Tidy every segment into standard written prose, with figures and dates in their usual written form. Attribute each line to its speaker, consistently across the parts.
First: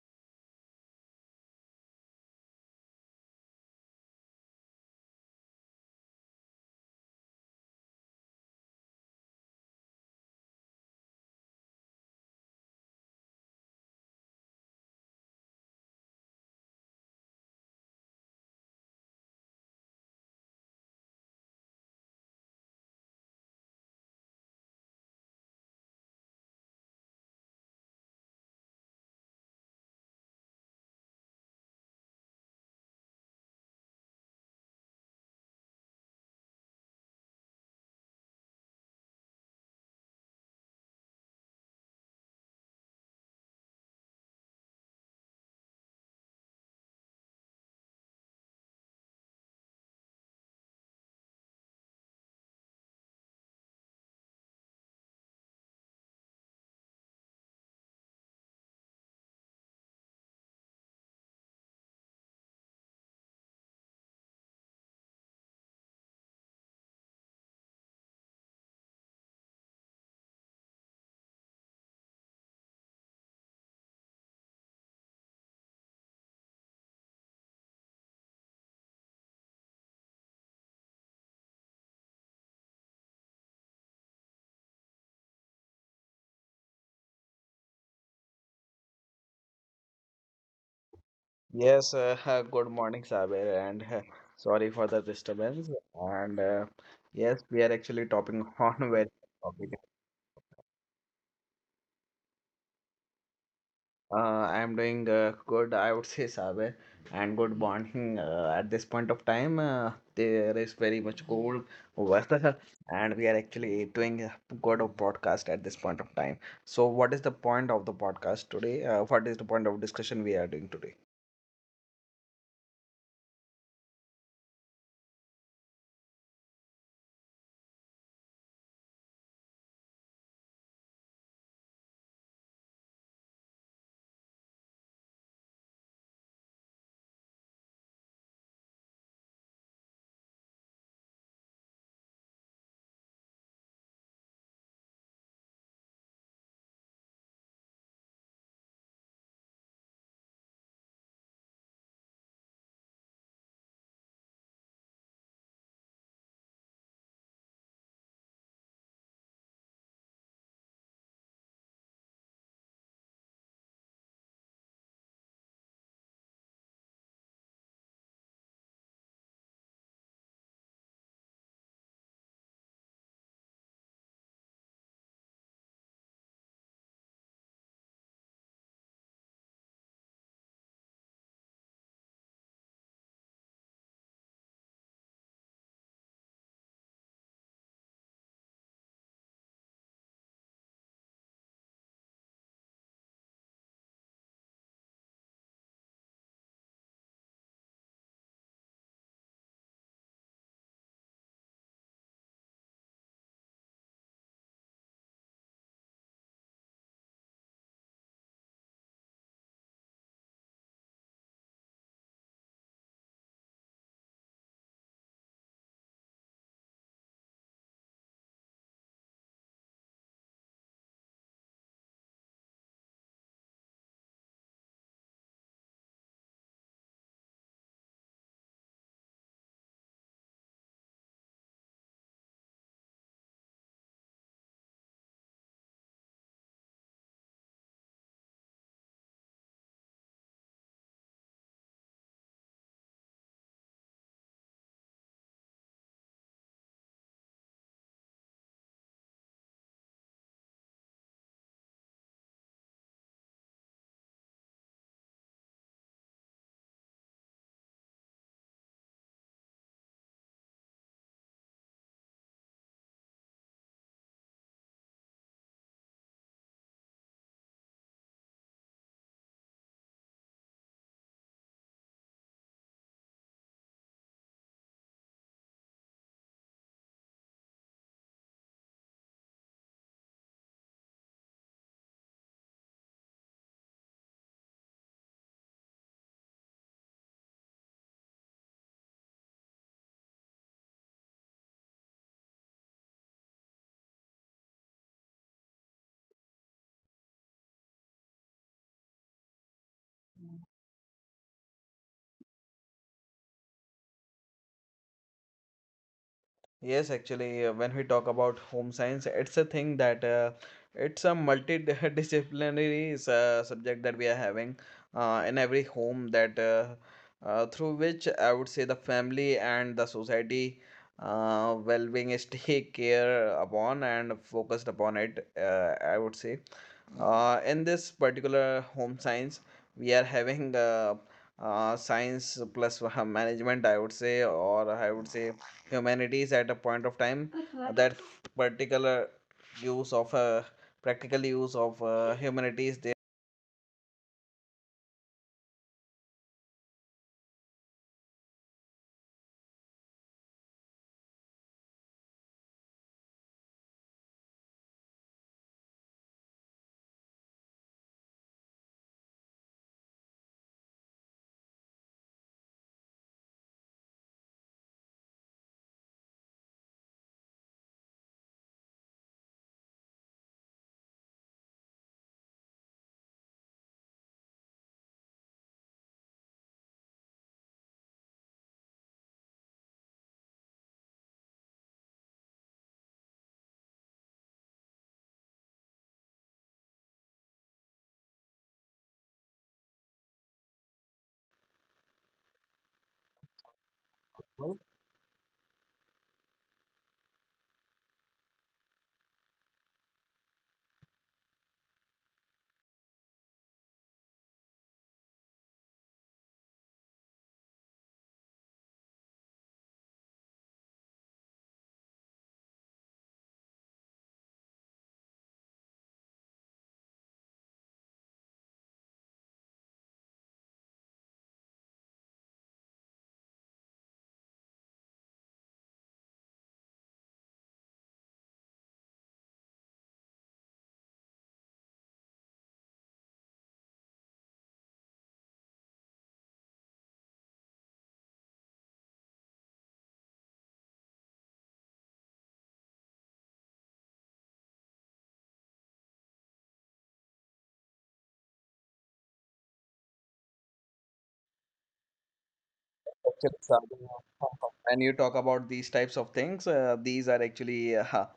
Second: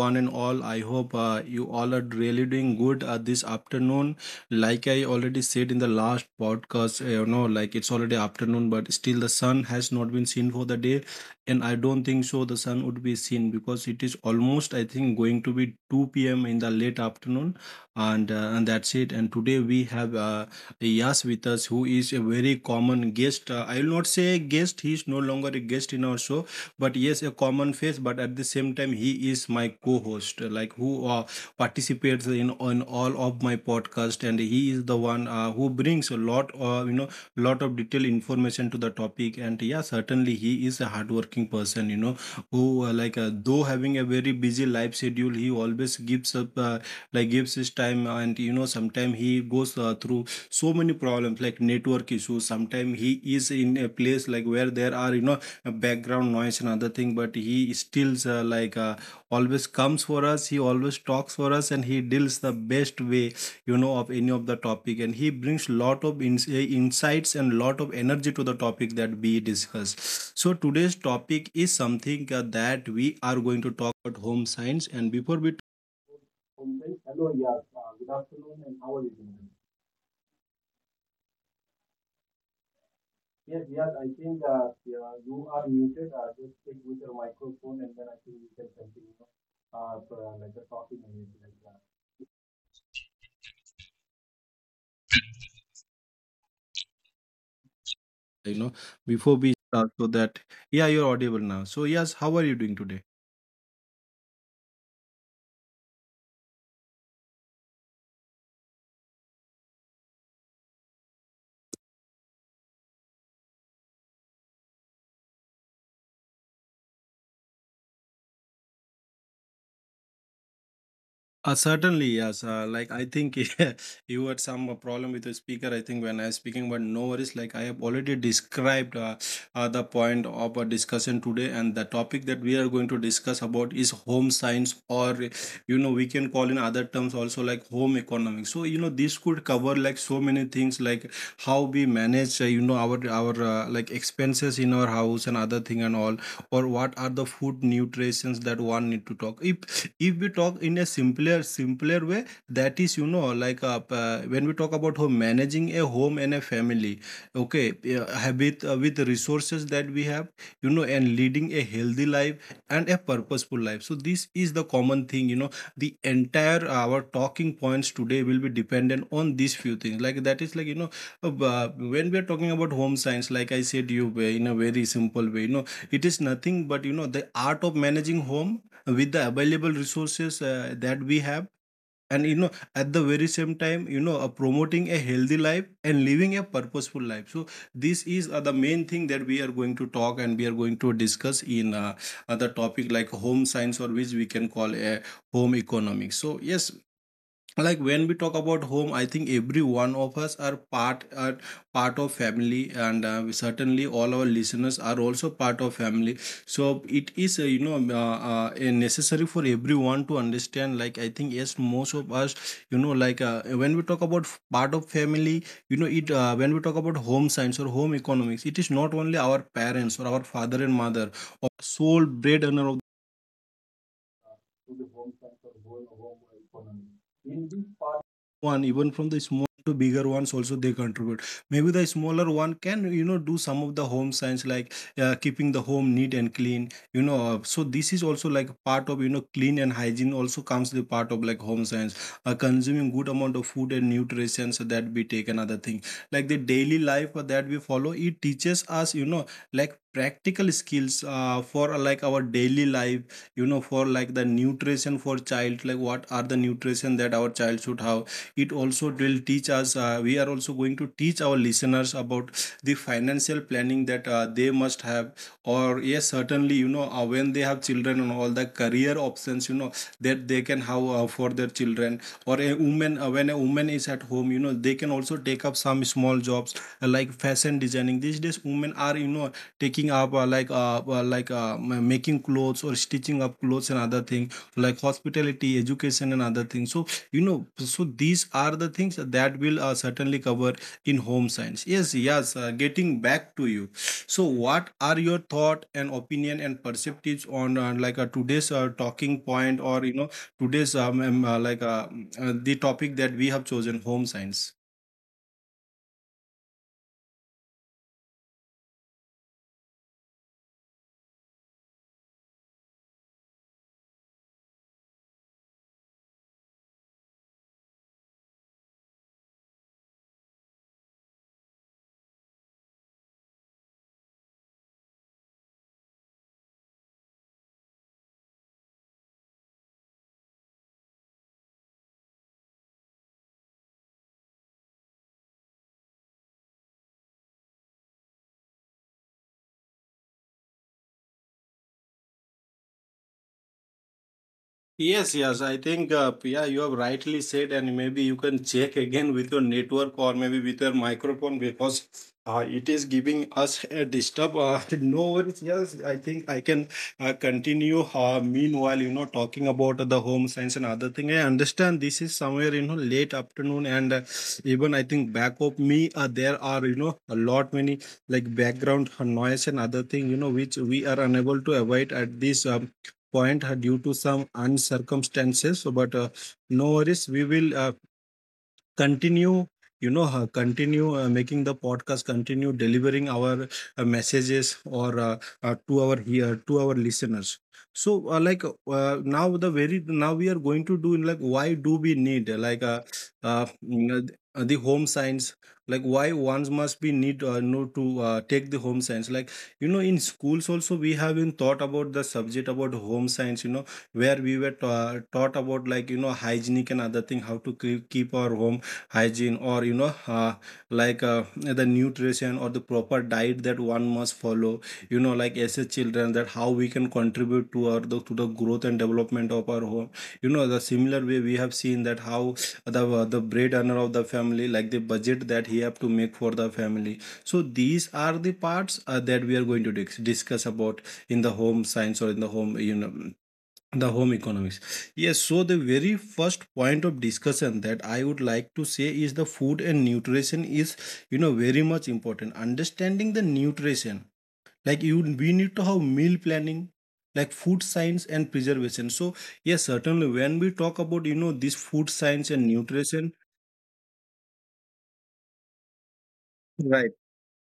Speaker 1: one and all. I hope you all are really doing good this afternoon. Like I already said in the last podcast, like it's already afternoon, but still the sun has not been seen for the day, and I don't think so the sun would be seen because it is almost, I think, going to be 2 p.m. in the late afternoon, and that's it. And today we have Yes, with us, who is a very common guest. I will not say guest, he is no longer a guest in our show, but yes, a common face. But at the same time, he is my co host, like who participates in on all of my podcast. And he is the one who brings a lot, lot of detailed information to the topic. And yeah, certainly he is a hardworking person, you know, who though having a very busy life schedule, he always gives up, like gives his time. And, you know, sometimes he goes through so many problems like network issues. Sometimes he is in a place like where there are, you know, background noise and other thing, but he still always comes for us. He always talks for us and he deals the best way, you know, of any of the topic. And he brings lot of insights and lot of energy to the topic that we discuss. So today's topic is something that we are going to talk about: home science. And before we talk, good afternoon, and how are you doing? Yes, I think yeah, you are muted. Just stick with your microphone and then I think we can continue like the talking and everything like
Speaker 2: Yes,
Speaker 1: that.
Speaker 2: good morning, Saber, and sorry for the disturbance. And yes, we are actually topping on
Speaker 1: you
Speaker 2: very
Speaker 1: know
Speaker 2: topic.
Speaker 1: Before we start, so that, yeah, you're audible now. So yes, how are you doing today?
Speaker 2: I am doing good, I would say, Saber, and good morning. At this point of time, there is very much cold weather, and we are actually doing a good of podcast at this point of time. So, what is the point of the podcast today? What is the point of discussion we are doing today?
Speaker 1: Certainly, yes. Like I think you had some problem with the speaker, I think, when I was speaking, but no worries. Like I have already described the point of our discussion today, and the topic that we are going to discuss about is home science, or, you know, we can call in other terms also like home economics. So you know, this could cover like so many things, like how we manage, our like expenses in our house and other thing and all, or what are the food nutritions that one need to talk. If we talk in a simpler way, that is, you know, like when we talk about home, managing a home and a family. Okay, have it with the resources that we have, you know, and leading a healthy life and a purposeful life. So this is the common thing, you know, the entire our talking points today will be dependent on these few things, like, that is, like, you know, uh, when we are talking about home science, like I said, you in a very simple way, you know, it is nothing but, you know, the art of managing home with the available resources that we have, and you know, at the very same time, you know, promoting a healthy life and living a purposeful life. So this is the main thing that we are going to talk and we are going to discuss in, the topic like home science, or which we can call a home economics. So yes, like when we talk about home, I think every one of us are part of family, and certainly all our listeners are also part of family. So it is, a necessary for everyone to understand, like, I think yes, most of us, you know, like when we talk about part of family, you know, it when we talk about home science or home economics, it is not only our parents or our father and mother or sole breadwinner of, uh, to the home sector, going home economy. In this part, one, even from the small to bigger ones, also they contribute. Maybe the smaller one can, you know, do some of the home science, like keeping the home neat and clean, you know. So this is also like part of, you know, clean and hygiene also comes the part of like home science, consuming good amount of food and nutrition, so that we take another thing like the daily life that we follow. It teaches us, you know, like practical skills for like our daily life, you know, for like the nutrition for child, like what are the nutrition that our child should have. It also will teach us, we are also going to teach our listeners about the financial planning that they must have, or yes, certainly, you know, when they have children and all the career options, you know, that they can have for their children. Or a woman, when a woman is at home, you know, they can also take up some small jobs, like fashion designing. These days women are, you know, taking up, making clothes or stitching up clothes and other thing, like hospitality education and other things. So you know, so these are the things that will certainly cover in home science. Yes, yes, getting back to you, so what are your thought and opinion and perspectives on, today's talking point, or, you know, today's the topic that we have chosen: home science?
Speaker 2: Yes, actually, when we talk about home science, it's a thing that it's a multidisciplinary subject that we are having in every home that through which I would say the family and the society well-being is take care upon and focused upon it, I would say. In this particular home science, we are having science plus management, I would say, or I would say humanities at a point of time. That particular use of practical use of humanities, they
Speaker 1: Yes. I think, Pia, you have rightly said, and maybe you can check again with your network or maybe with your microphone, because it is giving us a disturb. No worries. Yes, I think I can continue. Meanwhile, you know, talking about the home science and other thing, I understand this is somewhere, you know, late afternoon, and even I think back of me there are, you know, a lot many like background noise and other thing, you know, which we are unable to avoid at this point due to some uncircumstances. So, but no worries, we will continue, you know, continue making the podcast, continue delivering our messages, or to our, here, to our listeners. So now, the very now, we are going to do like why do we need, uh, mm, the home science, like why ones must be need know to take the home science. Like, you know, in schools also we have been taught about the subject about home science, you know, where we were taught about like, you know, hygienic and other thing, how to keep our home hygiene, or you know, the nutrition or the proper diet that one must follow, you know, like as a children, that how we can contribute to our to the growth and development of our home. You know, the similar way, we have seen that how the breadwinner of the family, like the budget that he have to make for the family. So these are the parts that we are going to discuss about in the home science or in the home, you know, the home economics. Yes, so the very first point of discussion that I would like to say is the food and nutrition is, you know, very much important. Understanding the nutrition, like, you, we need to have meal planning, like food science and preservation. So yes, certainly when we talk about, you know, this food science and nutrition.
Speaker 2: when you talk about these types of things, these are
Speaker 1: Right.
Speaker 2: actually uh,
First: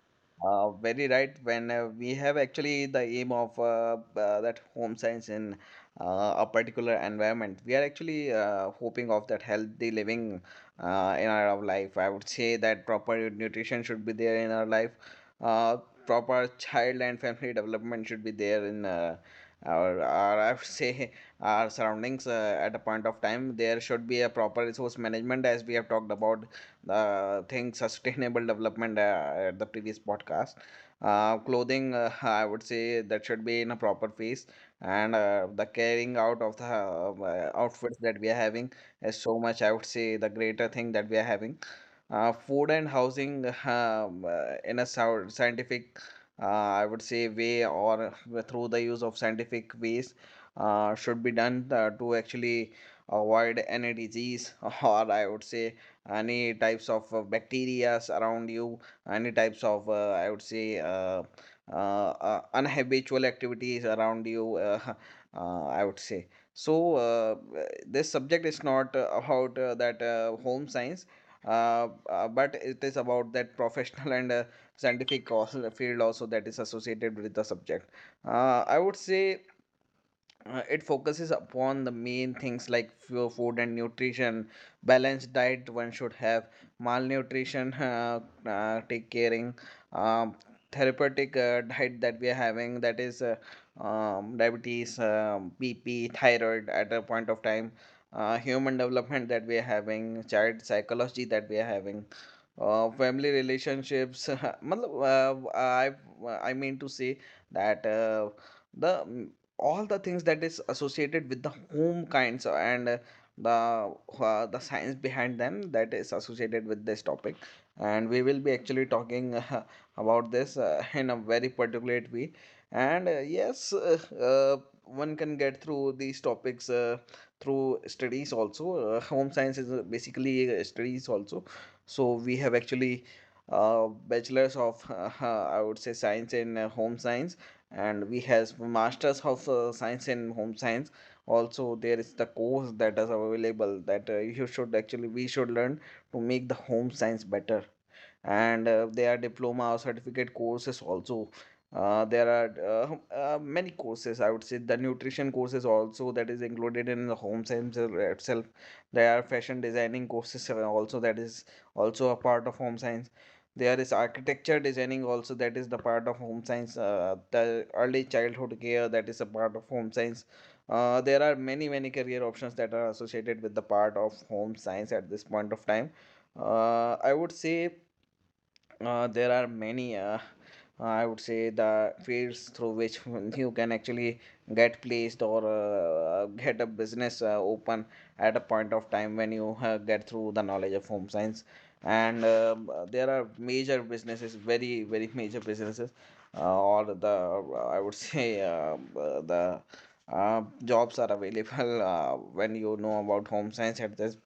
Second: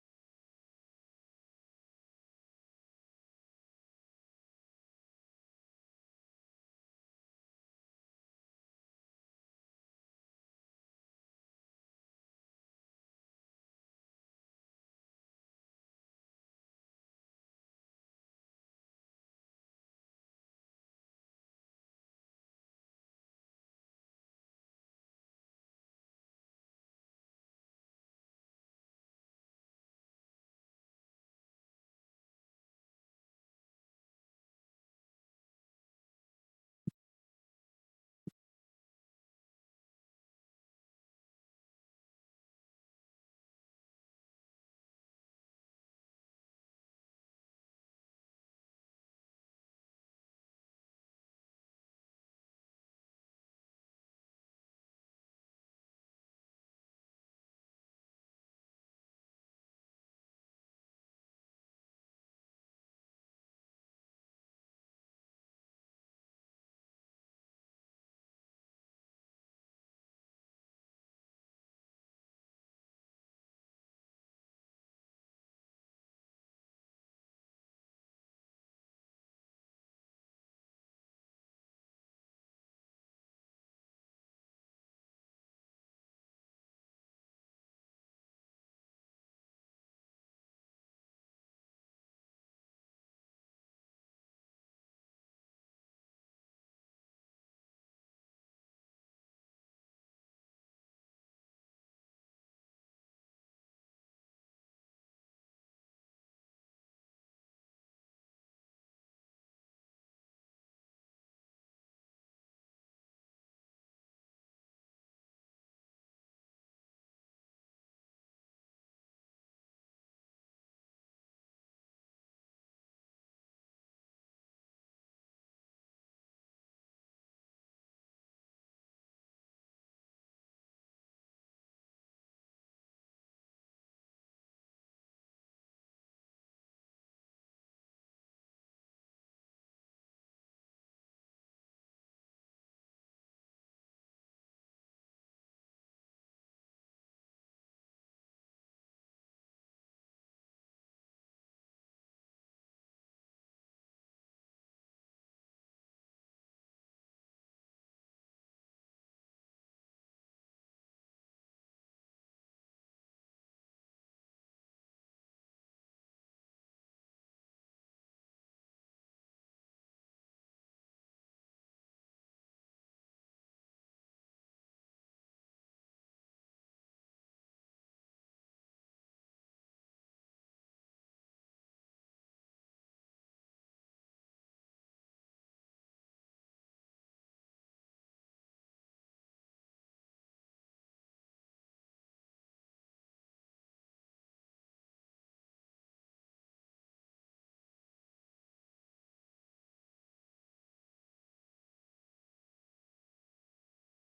Speaker 2: uh, very right. When we have actually the aim of that home science in a particular environment, we are actually hoping of that healthy living in our life. I would say that proper nutrition should be there in our life. Uh, Proper child and family development should be there in or I would say our surroundings at a point of time. There should be a proper resource management, as we have talked about the thing sustainable development at the previous podcast. Clothing, I would say that should be in a proper phase, and the carrying out of the outfits that we are having is so much. I would say the greater thing that we are having. Food and housing in a scientific I would say way or through the use of scientific ways should be done to actually avoid any disease or I would say any types of bacterias around you, any types of I would say unhabitual activities around you. I would say so. This subject is not about that home science. But it is about that professional and scientific field also that is associated with the subject I would say it focuses upon the main things like food and nutrition, balanced diet one should have, malnutrition, take caring, um, therapeutic diet that we are having, that is diabetes, BP, thyroid at a point of time, human development that we are having, child psychology that we are having, family relationships. matlab, I mean to say that the all the things that is associated with the home kinds and the the science behind them that is associated with this topic, and we will be actually talking about this in a very particular way. And yes one can get through these topics through studies also. Home science is basically studies also, so we have actually bachelors of I would say science in home science, and we have masters of science in home science. Also there is the course that is available that you should actually we should learn to make the home science better, and there are diploma or certificate courses also. There are many courses, I would say the nutrition courses also that is included in the home science itself. There are fashion designing courses also that is also a part of home science. There is architecture designing also that is the part of home science. The early childhood care, that is a part of home science. There are many many career options that are associated with the part of home science at this point of time. I would say there are many I would say the fields through which you can actually get placed or get a business open at a point of time when you get through the knowledge of home science. And there are major businesses, very very major businesses, or the I would say the jobs are available when you know about home science at this.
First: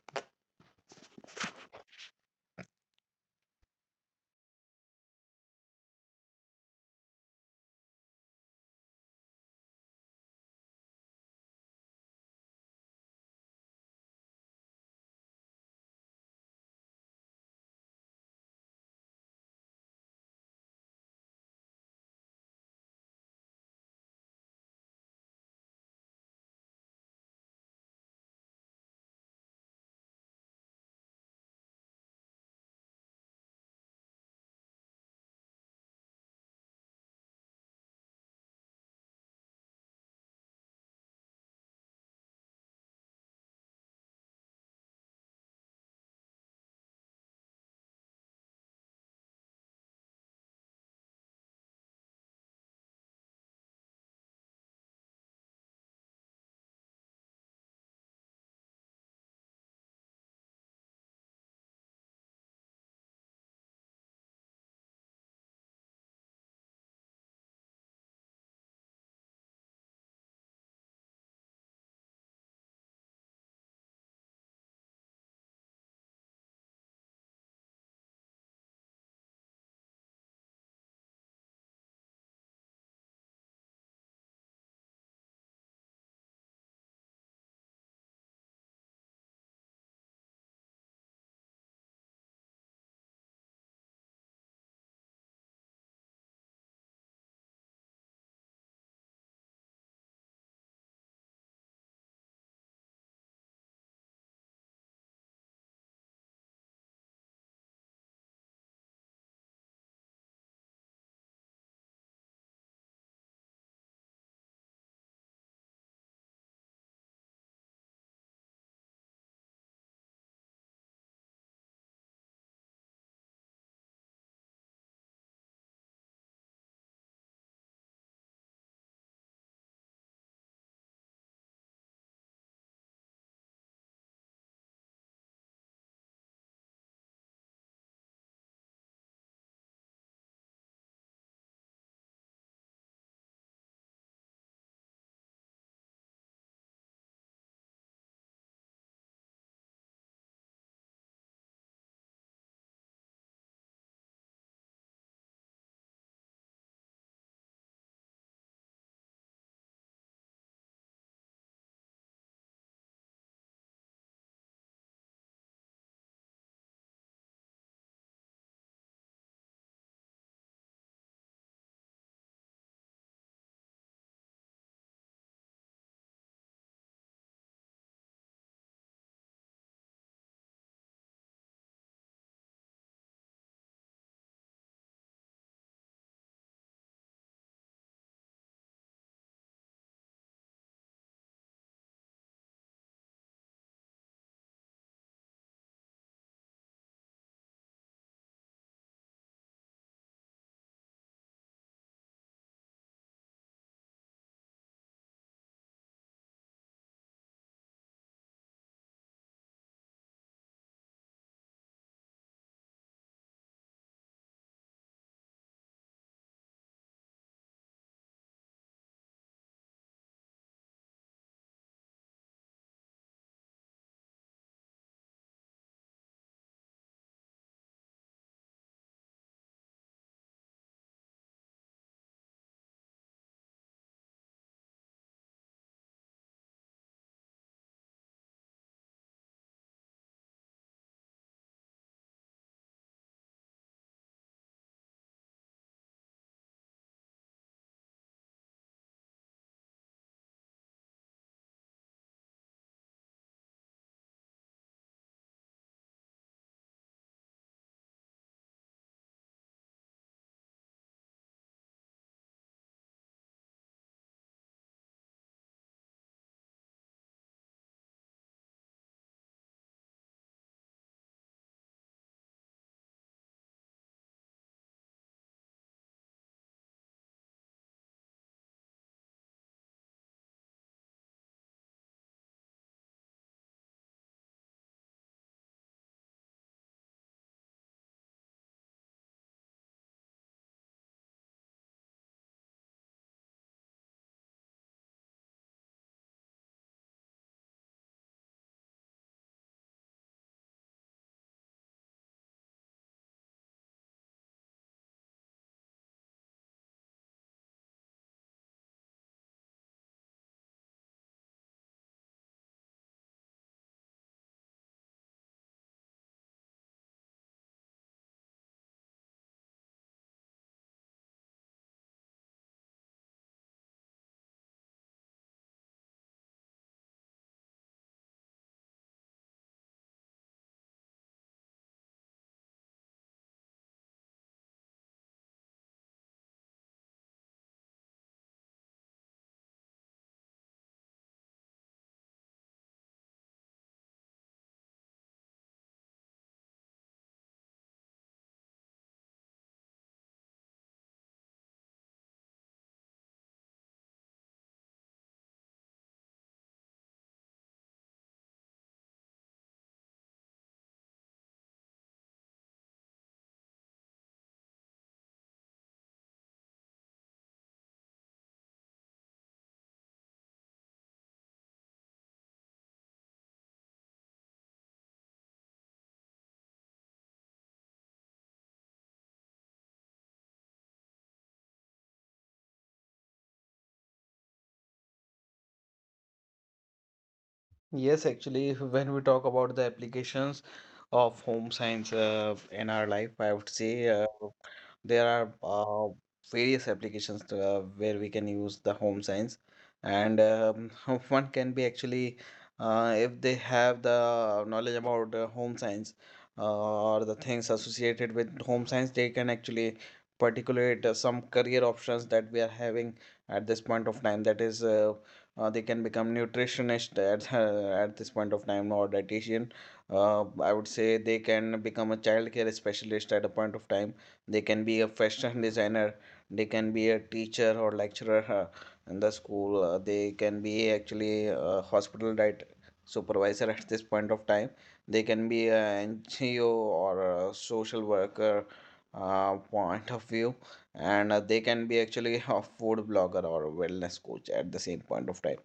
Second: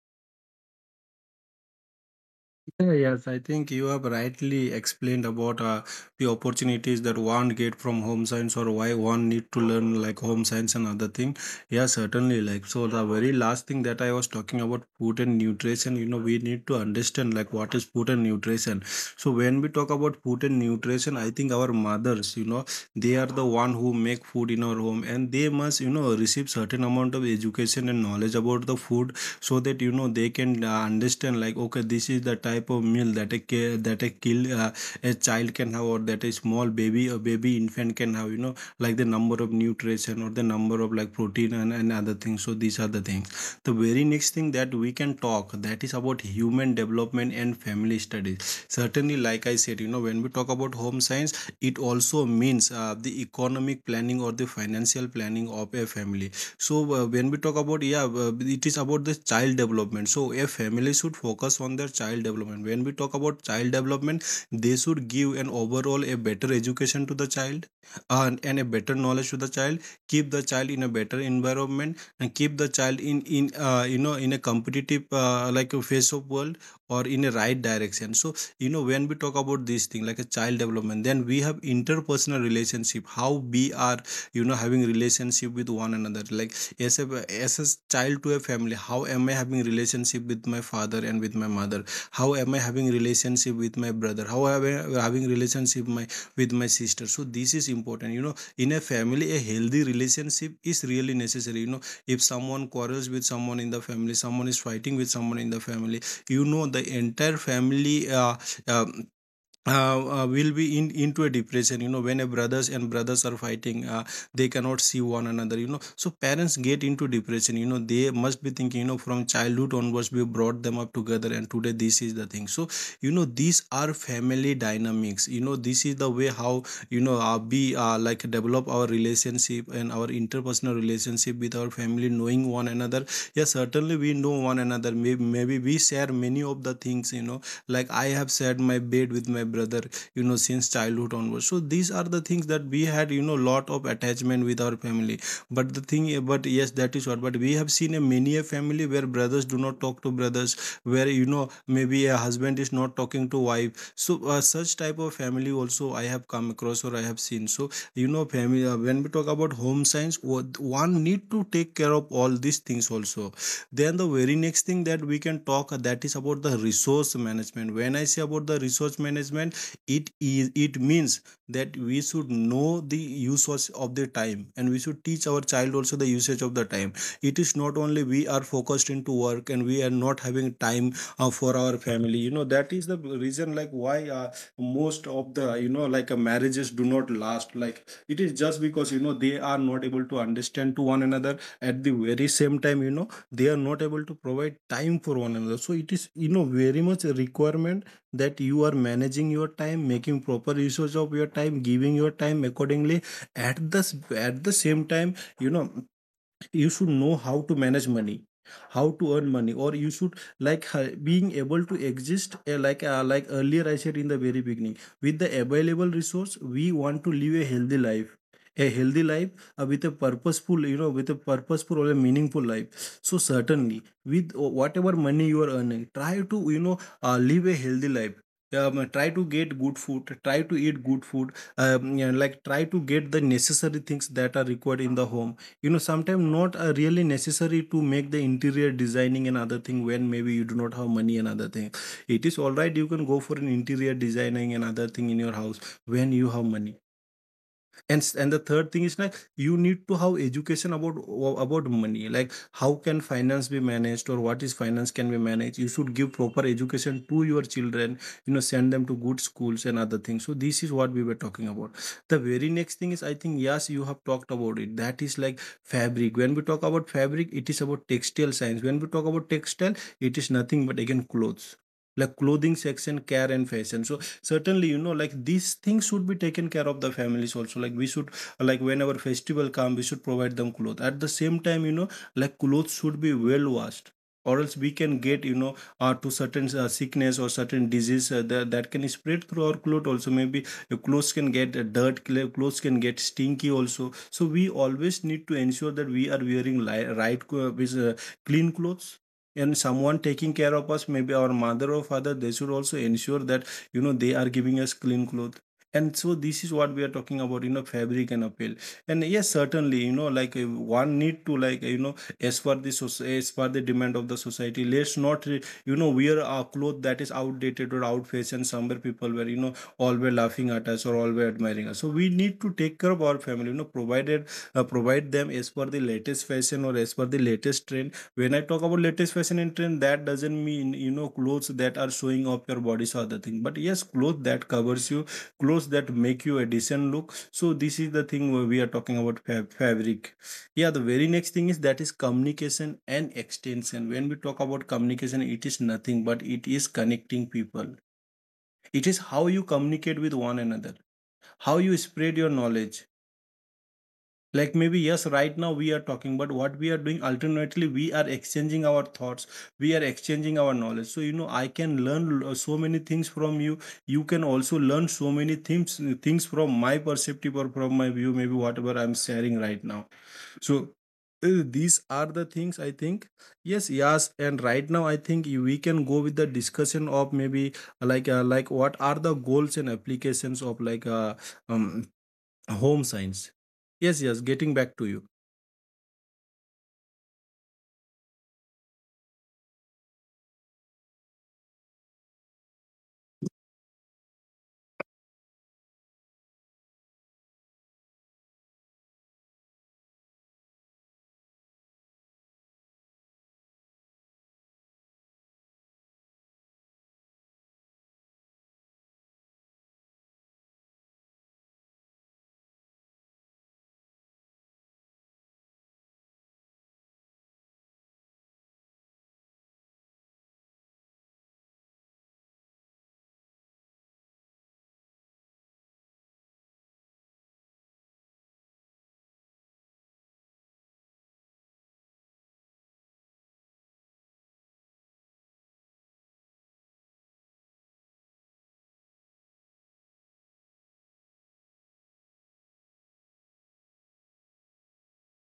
Speaker 1: Yeah, yes, I think you have rightly explained about the opportunities that one get from home science, or why one need to learn like home science and other thing. Yeah, certainly. Like so, the very last thing that I was talking about food and nutrition. You know, we need to understand like what is food and nutrition. So when we talk about food and nutrition, I think our mothers, you know, they are the one who make food in our home, and they must, you know, receive certain amount of education and knowledge about the food so that, you know, they can understand like, okay, this is the type of meal that that a kill uh, a child can have, or that a small baby, a baby infant can have, you know, like the number of nutrition or the number of like protein and other things. So these are the things. The very next thing that we can talk, that is about human development and family studies. Certainly, like I said, you know, when we talk about home science, it also means the economic planning or the financial planning of a family. So when we talk about, yeah, it is about the child development. So a family should focus on their child development. When we talk about child development, they should give an overall a better education to the child and a better knowledge to the child, keep the child in a better environment, and keep the child in you know, in a competitive like a face of world, or in a right direction. So you know, when we talk about this thing, like a child development, then we have interpersonal relationship, how we are, you know, having relationship with one another, like as a child to a family, how am I having relationship with my father and with my mother, how am I having relationship with my brother, how am I having relationship my with my sister. So this is important, you know, in a family a healthy relationship is really necessary. You know, if someone quarrels with someone in the family, someone is fighting with someone in the family, you know, the entire family um will be in into a depression. You know, when a brothers and brothers are fighting, they cannot see one another, you know. So parents get into depression, you know, they must be thinking, you know, from childhood onwards we brought them up together, and today this is the thing. So you know, these are family dynamics. You know, this is the way how, you know, we like develop our relationship and our interpersonal relationship with our family, knowing one another. Yes, certainly we know one another. Maybe we share many of the things, you know, like I have shared my bed with my brother, you know, since childhood onwards. So these are the things that we had, you know, lot of attachment with our family. But the thing, but yes, that is what, but we have seen a many a family where brothers do not talk to brothers, where, you know, maybe a husband is not talking to wife. So such type of family also I have come across, or I have seen. So you know, family, when we talk about home science, one need to take care of all these things also. Then the very next thing that we can talk, that is about the resource management. When I say about the resource management, it means that we should know the usage of the time, and we should teach our child also the usage of the time. It is not only we are focused into work and we are not having time for our family. You know, that is the reason, like why, most of the, you know, like, marriages do not last, like it is just because, you know, they are not able to understand to one another at the very same time. You know, they are not able to provide time for one another. So it is, you know, very much a requirement that you are managing your time, making proper usage of your time, giving your time accordingly. At the s- at the same time, you know, you should know how to manage money, how to earn money, or you should like being able to exist, like earlier I said in the very beginning, with the available resource we want to live a healthy life, a healthy life, with a purposeful, you know, with a purposeful or a meaningful life. So certainly, with whatever money you are earning, try to, you know, live a healthy life. Try to get good food, try to eat good food. Yeah, like try to get the necessary things that are required in the home. You know, sometimes not really necessary to make the interior designing another thing when maybe you do not have money another thing. It is all right, you can go for an interior designing another thing in your house when you have money. And the third thing is like, you need to have education about money, like how can finance be managed or what is finance can be managed. You should give proper education to your children, you know, send them to good schools and other things. So this is what we were talking about. The very next thing is, I think, yes, you have talked about it, that is like fabric. When we talk about fabric, it is about textile science. When we talk about textile, it is nothing but again clothes, like clothing section, care and fashion. So certainly, you know, like these things should be taken care of, the families also, like we should, like whenever festival come, we should provide them clothes. At the same time, you know, like clothes should be well washed, or else we can get, you know, to certain sickness or certain disease that can spread through our clothes also. Maybe your clothes can get dirt, clothes can get stinky also. So we always need to ensure that we are wearing clean clothes, and someone taking care of us, maybe our mother or father, they should also ensure that, you know, they are giving us clean clothes. And so this is what we are talking about, you know, fabric and appeal. And yes, certainly, you know, like, one need to, like, you know, as per the as per the demand of the society, let's not you know, wear a cloth that is outdated or out fashion, somewhere people were, you know, all were laughing at us, or all were admiring us. So we need to take care of our family, you know, provided, provide them as per the latest fashion or as per the latest trend. When I talk about latest fashion and trend, that doesn't mean, you know, clothes that are showing off your body, so other thing, but yes, clothes that covers you, clothes that make you a decent look. So this is the thing where we are talking about fabric. Yeah, the very next thing is, that is communication and extension. When we talk about communication, it is nothing but it is connecting people. It is how you communicate with one another, how you spread your knowledge. Like, maybe, yes, right now we are talking, but what we are doing, alternately we are exchanging our thoughts, we are exchanging our knowledge. So you know, I can learn so many things from you, you can also learn so many things, things from my perspective or from my view, maybe whatever I'm sharing right now. So these are the things, I think. Yes, yes, and right now I think we can go with the discussion of, maybe, like, like what are the goals and applications of, like, um home science. Yes, yes, getting back to you.
Speaker 2: Yes, actually, when we talk about the applications of home science in our life, I would say there are various applications to, where we can use the home science, and one can be actually if they have the knowledge about home science or the things associated with home science, they can actually particulate some career options that we are having at this point of time. That is, they can become nutritionist at at this point of time or dietitian. I would say they can become a child care specialist at a point of time. They can be a fashion designer, they can be a teacher or lecturer in the school. They can be actually a hospital diet supervisor at this point of time. They can be an NGO or a social worker, point of view. And they can be actually a food blogger or a wellness coach at the same point of time.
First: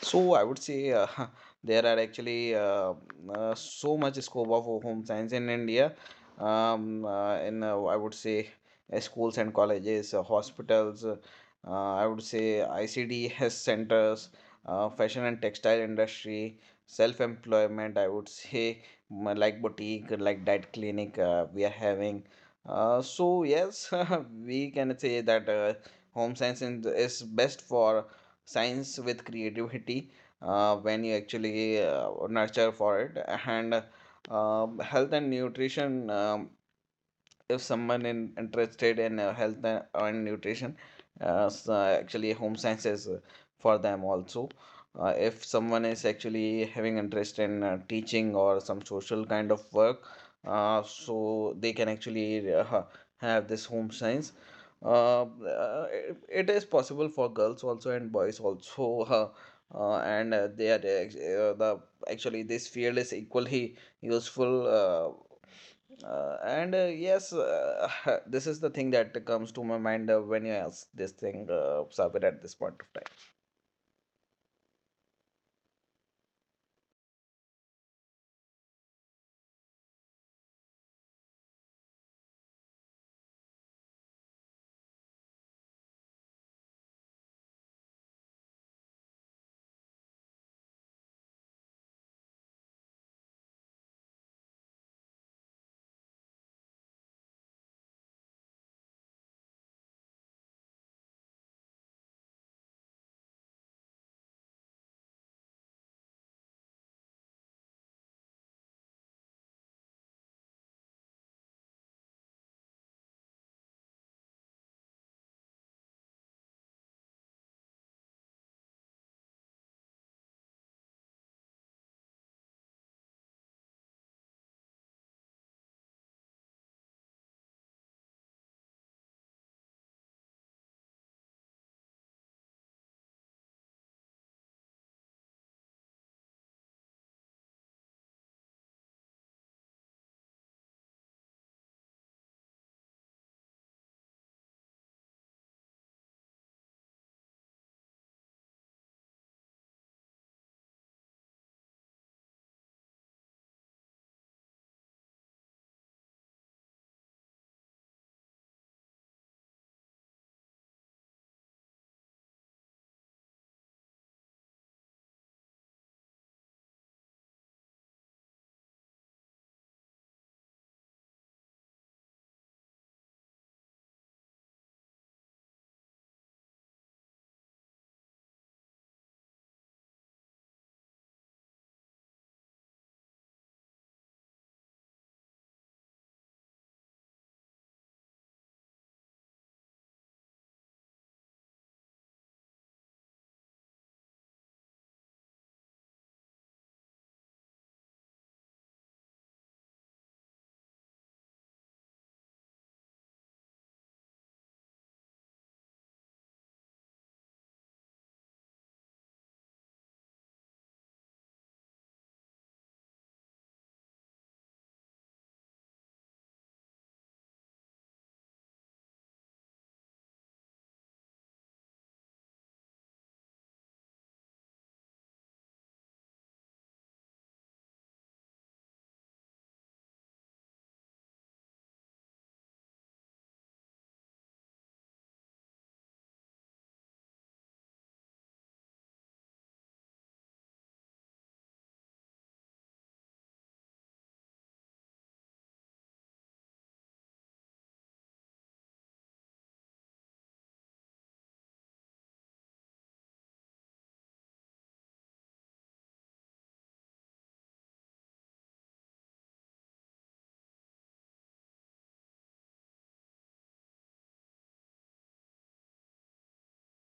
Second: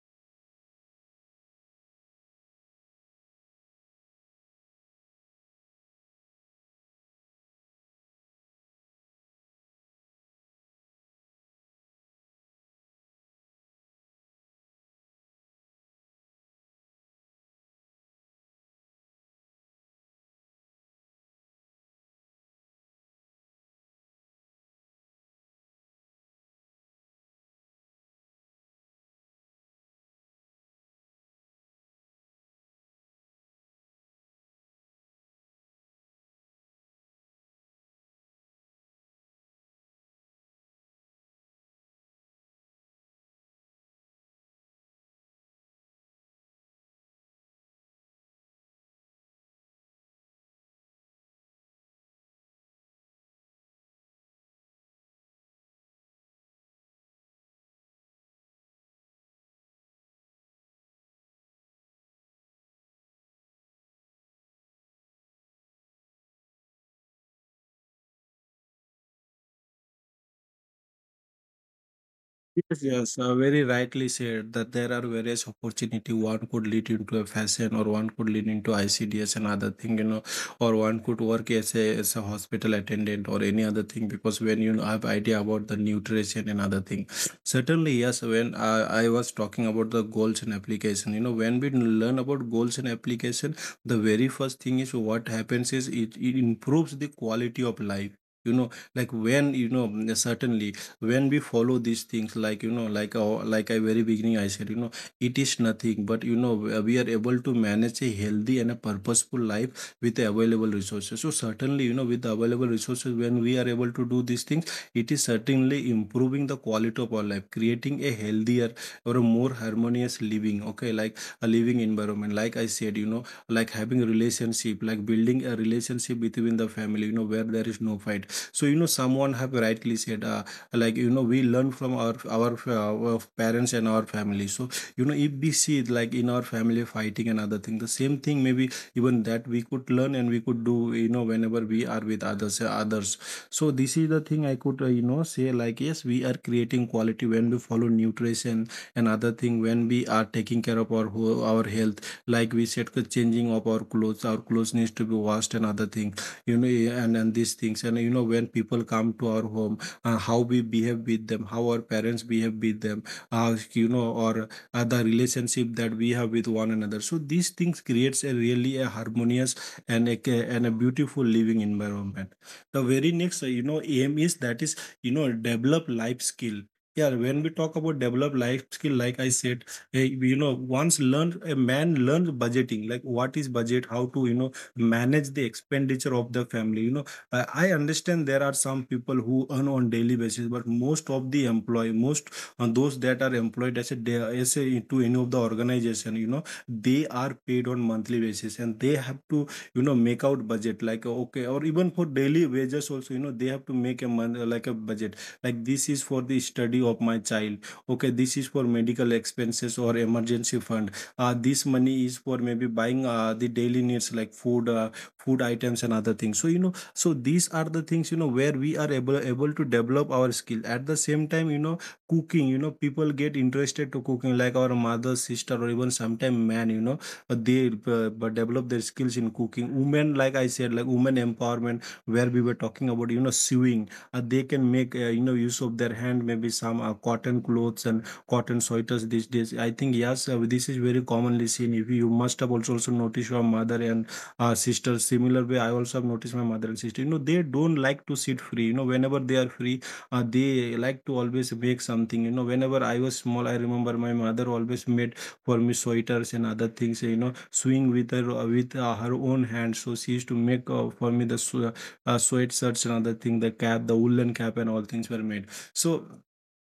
Speaker 2: So I would say there are actually so much scope of home science in India. In I would say schools and colleges, hospitals. I would say ICDS centers, fashion and textile industry, self-employment. I would say mm, like boutique, like that clinic we are having. So yes, we can say that home science is best for science with creativity when you actually nurture for it, and health and nutrition. If someone interested in health and nutrition, actually home science is for them also. If someone is actually having interest in teaching or some social kind of work, so they can actually have this home science. It is possible for girls also and boys also. uh, and they are the actually this field is equally useful, and yes, this is the thing that comes to my mind when you ask this thing, Sabir, at this point of
Speaker 1: Yes,
Speaker 2: time.
Speaker 1: yes, very rightly said that there are various opportunity. One could lead into a fashion, or one could lead into ICDS and other thing, you know, or one could work as a hospital attendant or any other thing. Because when you have idea about the nutrition and other thing, certainly yes. When I was talking about the goals and application, you know, when we learn about goals and application, the very first thing is what happens is it improves the quality of life. You know, like when you know certainly when we follow these things, like like I very beginning I said, you know, it is nothing but, you know, we are able to manage a healthy and a purposeful life with the available resources. So certainly, you know, with the available resources, when we are able to do these things, it is certainly improving the quality of our life, creating a healthier or a more harmonious living. Okay, like a living environment, like I said, you know, like having relationship, like building a relationship between the family, you know, where there is no fight. So you know someone have rightly said, like you know we learn from our parents and our family. So you know, if we see it like in our family fighting and other thing, the same thing maybe even that we could learn and we could do, you know, whenever we are with others others. So this is the thing I could you know say, like, yes, we are creating quality when we follow nutrition and other thing, when we are taking care of our our health. Like we said, the changing of our clothes, our clothes needs to be washed and other thing, you know. And these things, and you know when people come to our home, how we behave with them, how our parents behave with them, how you know, or the relationship that we have with one another. So these things creates a really a harmonious and and a beautiful living environment. The very next you know aim is that, is you know, develop life skill. Yeah, when we talk about develop life skill, like I said, you know, once learn a man learns budgeting, like what is budget, how to you know manage the expenditure of the family, you know. I understand there are some people who earn on daily basis, but most of the employee, most those that are employed as a day, as a, to any of the organization, you know, they are paid on monthly basis, and they have to you know make out budget, like, okay, or even for daily wages also, you know, they have to make a month like a budget. Like, this is for the study of my child. Okay, this is for medical expenses or emergency fund. This money is for maybe buying the daily needs like food, food items and other things. So you know, so these are the things, you know, where we are able to develop our skill. At the same time, you know, cooking, you know, people get interested to cooking, like our mother, sister, or even sometime man, you know, they but develop their skills in cooking. Women, like I said, like women empowerment, where we were talking about, you know, sewing, they can make, you know, use of their hand, maybe some cotton clothes and cotton sweaters. These days, I think yes, this is very commonly seen. If you must have also noticed your mother and sister. Similar way, I also have noticed my mother and sister. You know, they don't like to sit free, you know, whenever they are free, they like to always make something. You know, whenever I was small, I remember my mother always made for me sweaters and other things, you know, sewing with her, with her own hands. So she used to make, for me, the sweatshirts and other thing, the cap, the woolen cap, and all things were made. So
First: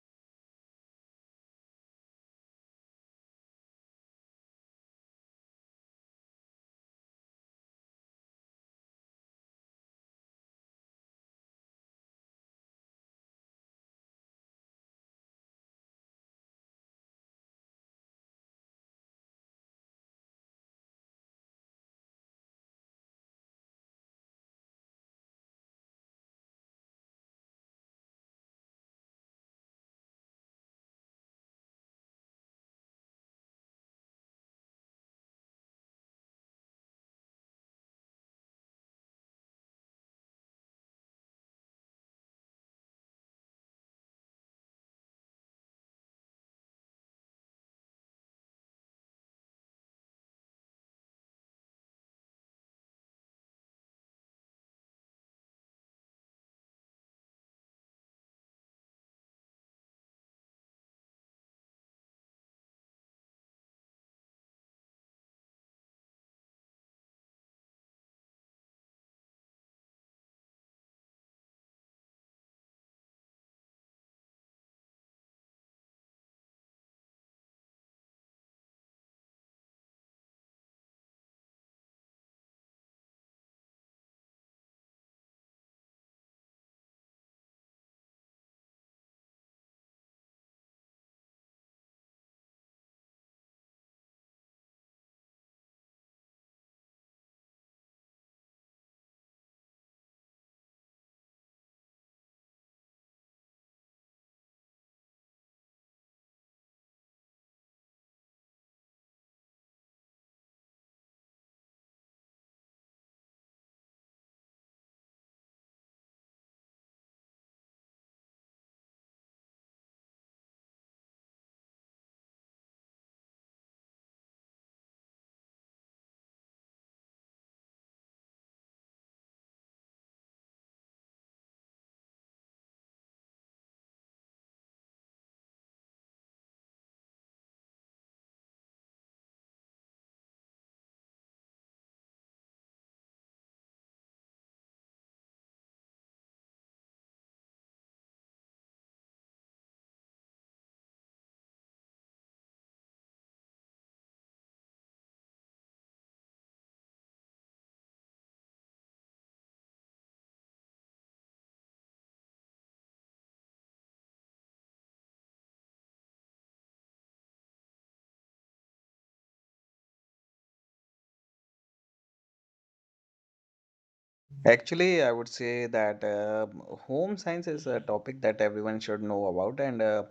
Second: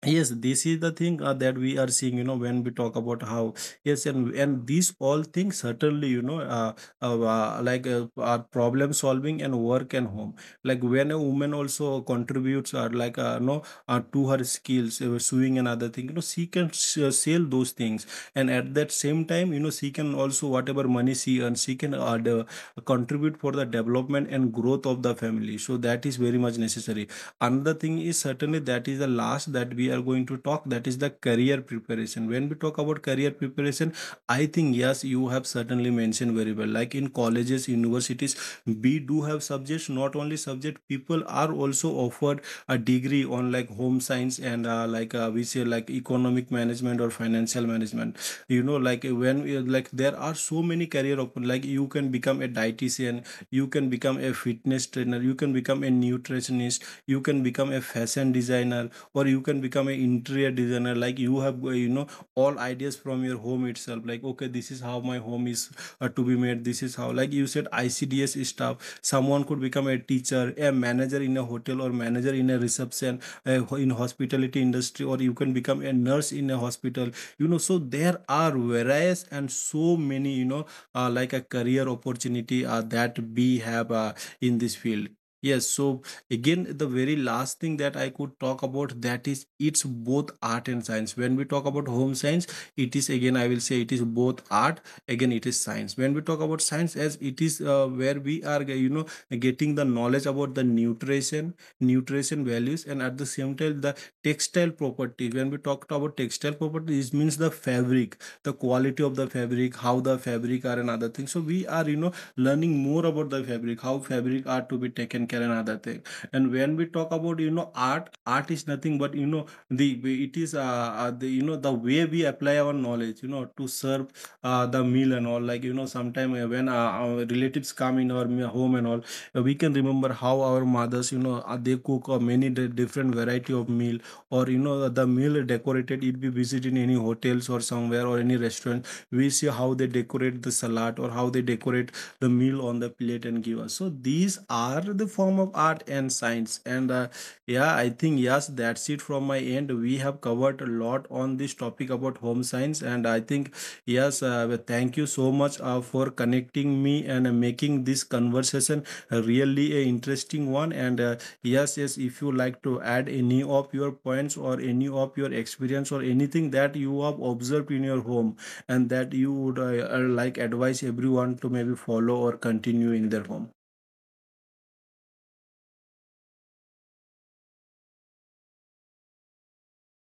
Speaker 1: yes, this is the thing that we are seeing, you know, when we talk about how, yes, and these all things certainly, you know, are problem solving and work and home. Like, when a woman also contributes, or like, you know, to her skills, sewing and other thing, you know, she can sell those things. And at that same time, you know, she can also, whatever money she earns, she can contribute for the development and growth of the family. So that is very much necessary. Another thing is certainly that is the last that we are going to talk, that is the career preparation. When we talk about career preparation, I think yes, you have certainly mentioned very well, like in colleges, universities, we do have subjects. Not only subject, people are also offered a degree on like home science and like we say like economic management or financial management. You know, like when we, like there are so many career open. Like, you can become a dietitian, you can become a fitness trainer, you can become a nutritionist, you can become a fashion designer, or you can become an interior designer. Like, you have you know all ideas from your home itself. Like, okay, this is how my home is to be made. This is how, like you said, ICDS staff, someone could become a teacher, a manager in a hotel, or manager in a reception in hospitality industry, or you can become a nurse in a hospital. You know, so there are various and so many, you know, like a career opportunity that we have in this field. Yes, so again, the very last thing that I could talk about, that is, it's both art and science. When we talk about home science, it is, again, I will say it is both art. Again, it is science. When we talk about science, as it is, where we are, you know, getting the knowledge about the nutrition, nutrition values, and at the same time, the textile properties. When we talk about textile properties, it means the fabric, the quality of the fabric, how the fabric are and other things. So we are, you know, learning more about the fabric, how fabric are to be taken care and other thing. And when we talk about, you know, art, art is nothing but, you know, the it is the, you know, the way we apply our knowledge, you know, to serve the meal and all. Like, you know, sometime when our relatives come in our home and all, we can remember how our mothers, you know, they cook, many different variety of meal, or you know the meal decorated. If we visit in any hotels or somewhere, or any restaurant, we see how they decorate the salad, or how they decorate the meal on the plate and give us. So these are the form of art and science. And yeah, I think yes, that's it from my end. We have covered a lot on this topic about home science, and I think yes, well, thank you so much for connecting me and making this conversation really a interesting one. And yes, yes, if you like to add any of your points, or any of your experience, or anything that you have observed in your home, and that you would like advise everyone to maybe follow or continue in their home.
Speaker 2: Actually, I would say that home science is a topic that everyone should know about, and uh,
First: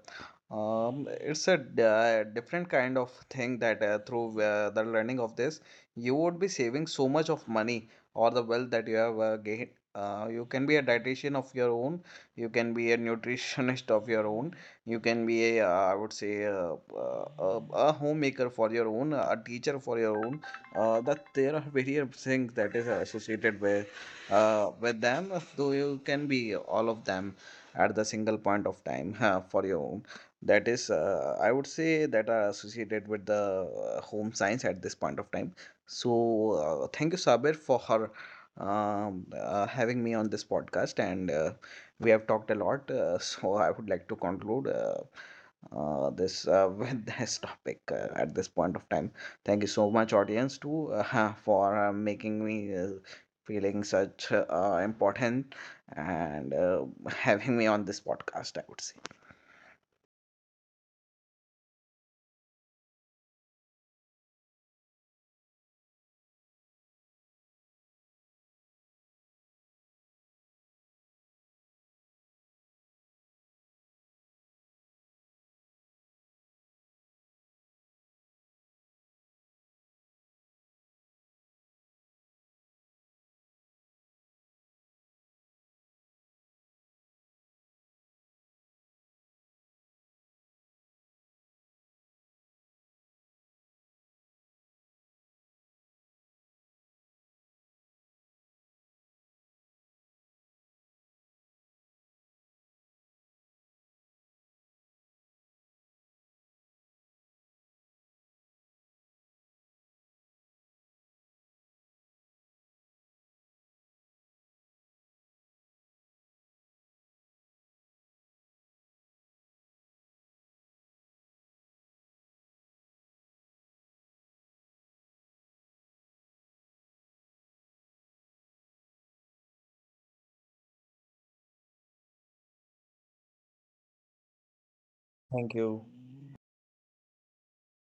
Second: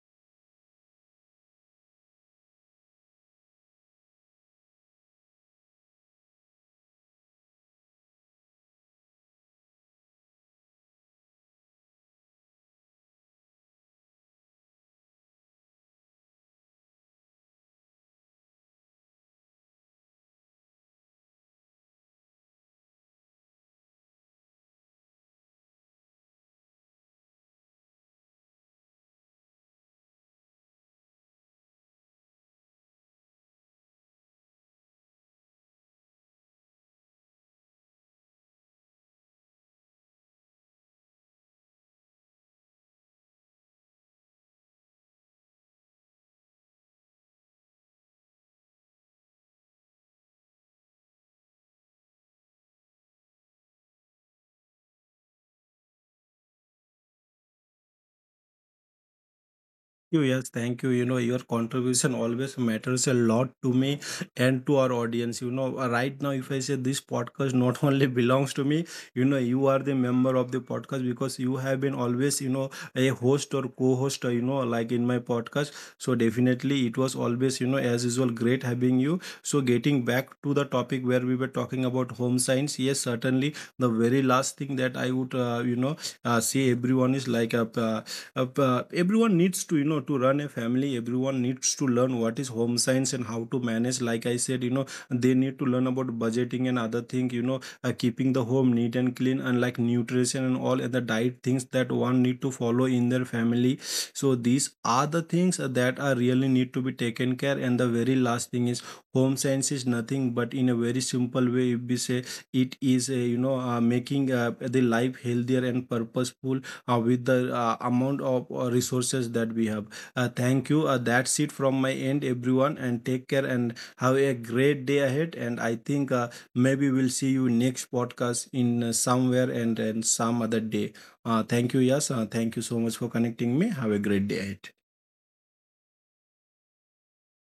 Speaker 2: um, it's a different kind of thing that through the learning of this, you would be saving so much of money or the wealth that you have gained. You can be a dietitian of your own, you can be a nutritionist of your own, you can be a, I would say, a homemaker for your own, a teacher for your own. That there are various things that is associated with them, so you can be all of them at the single point of time for your own. That is I would say that are associated with the home science at this point of time. So thank you, Sabir, for her having me on this podcast, and we have talked a lot so I would like to conclude this with this topic at this point of time. Thank you so much, audience, too, for making me feeling such important, and having me on this podcast, I would say.
Speaker 1: You, yes, thank you. You know, your contribution always matters a lot to me and to our audience. You know, right now, if I say this podcast not only belongs to me, you know, you are the member of the podcast, because you have been always, you know, a host or co host, you know, like in my podcast. So, definitely, it was always, you know, as usual, great having you. So, getting back to the topic where we were talking about home science, yes, certainly, the very last thing that I would, you know, say everyone is like a. Everyone needs to, you know, to run a family, everyone needs to learn what is home science and how to manage. Like I said, you know, they need to learn about budgeting and other thing, you know, keeping the home neat and clean, and like nutrition and all, and the diet things that one need to follow in their family. So these are the things that are really need to be taken care. And the very last thing is, home science is nothing but, in a very simple way, if we say, it is a, you know, making the life healthier and purposeful with the amount of resources that we have. Thank you. That's it from my end, everyone. And take care and have a great day ahead. And I think maybe we'll see you next podcast in somewhere, and some other day. Thank you, yes. Thank you so much for connecting me. Have a great day ahead.
Speaker 2: Thank you.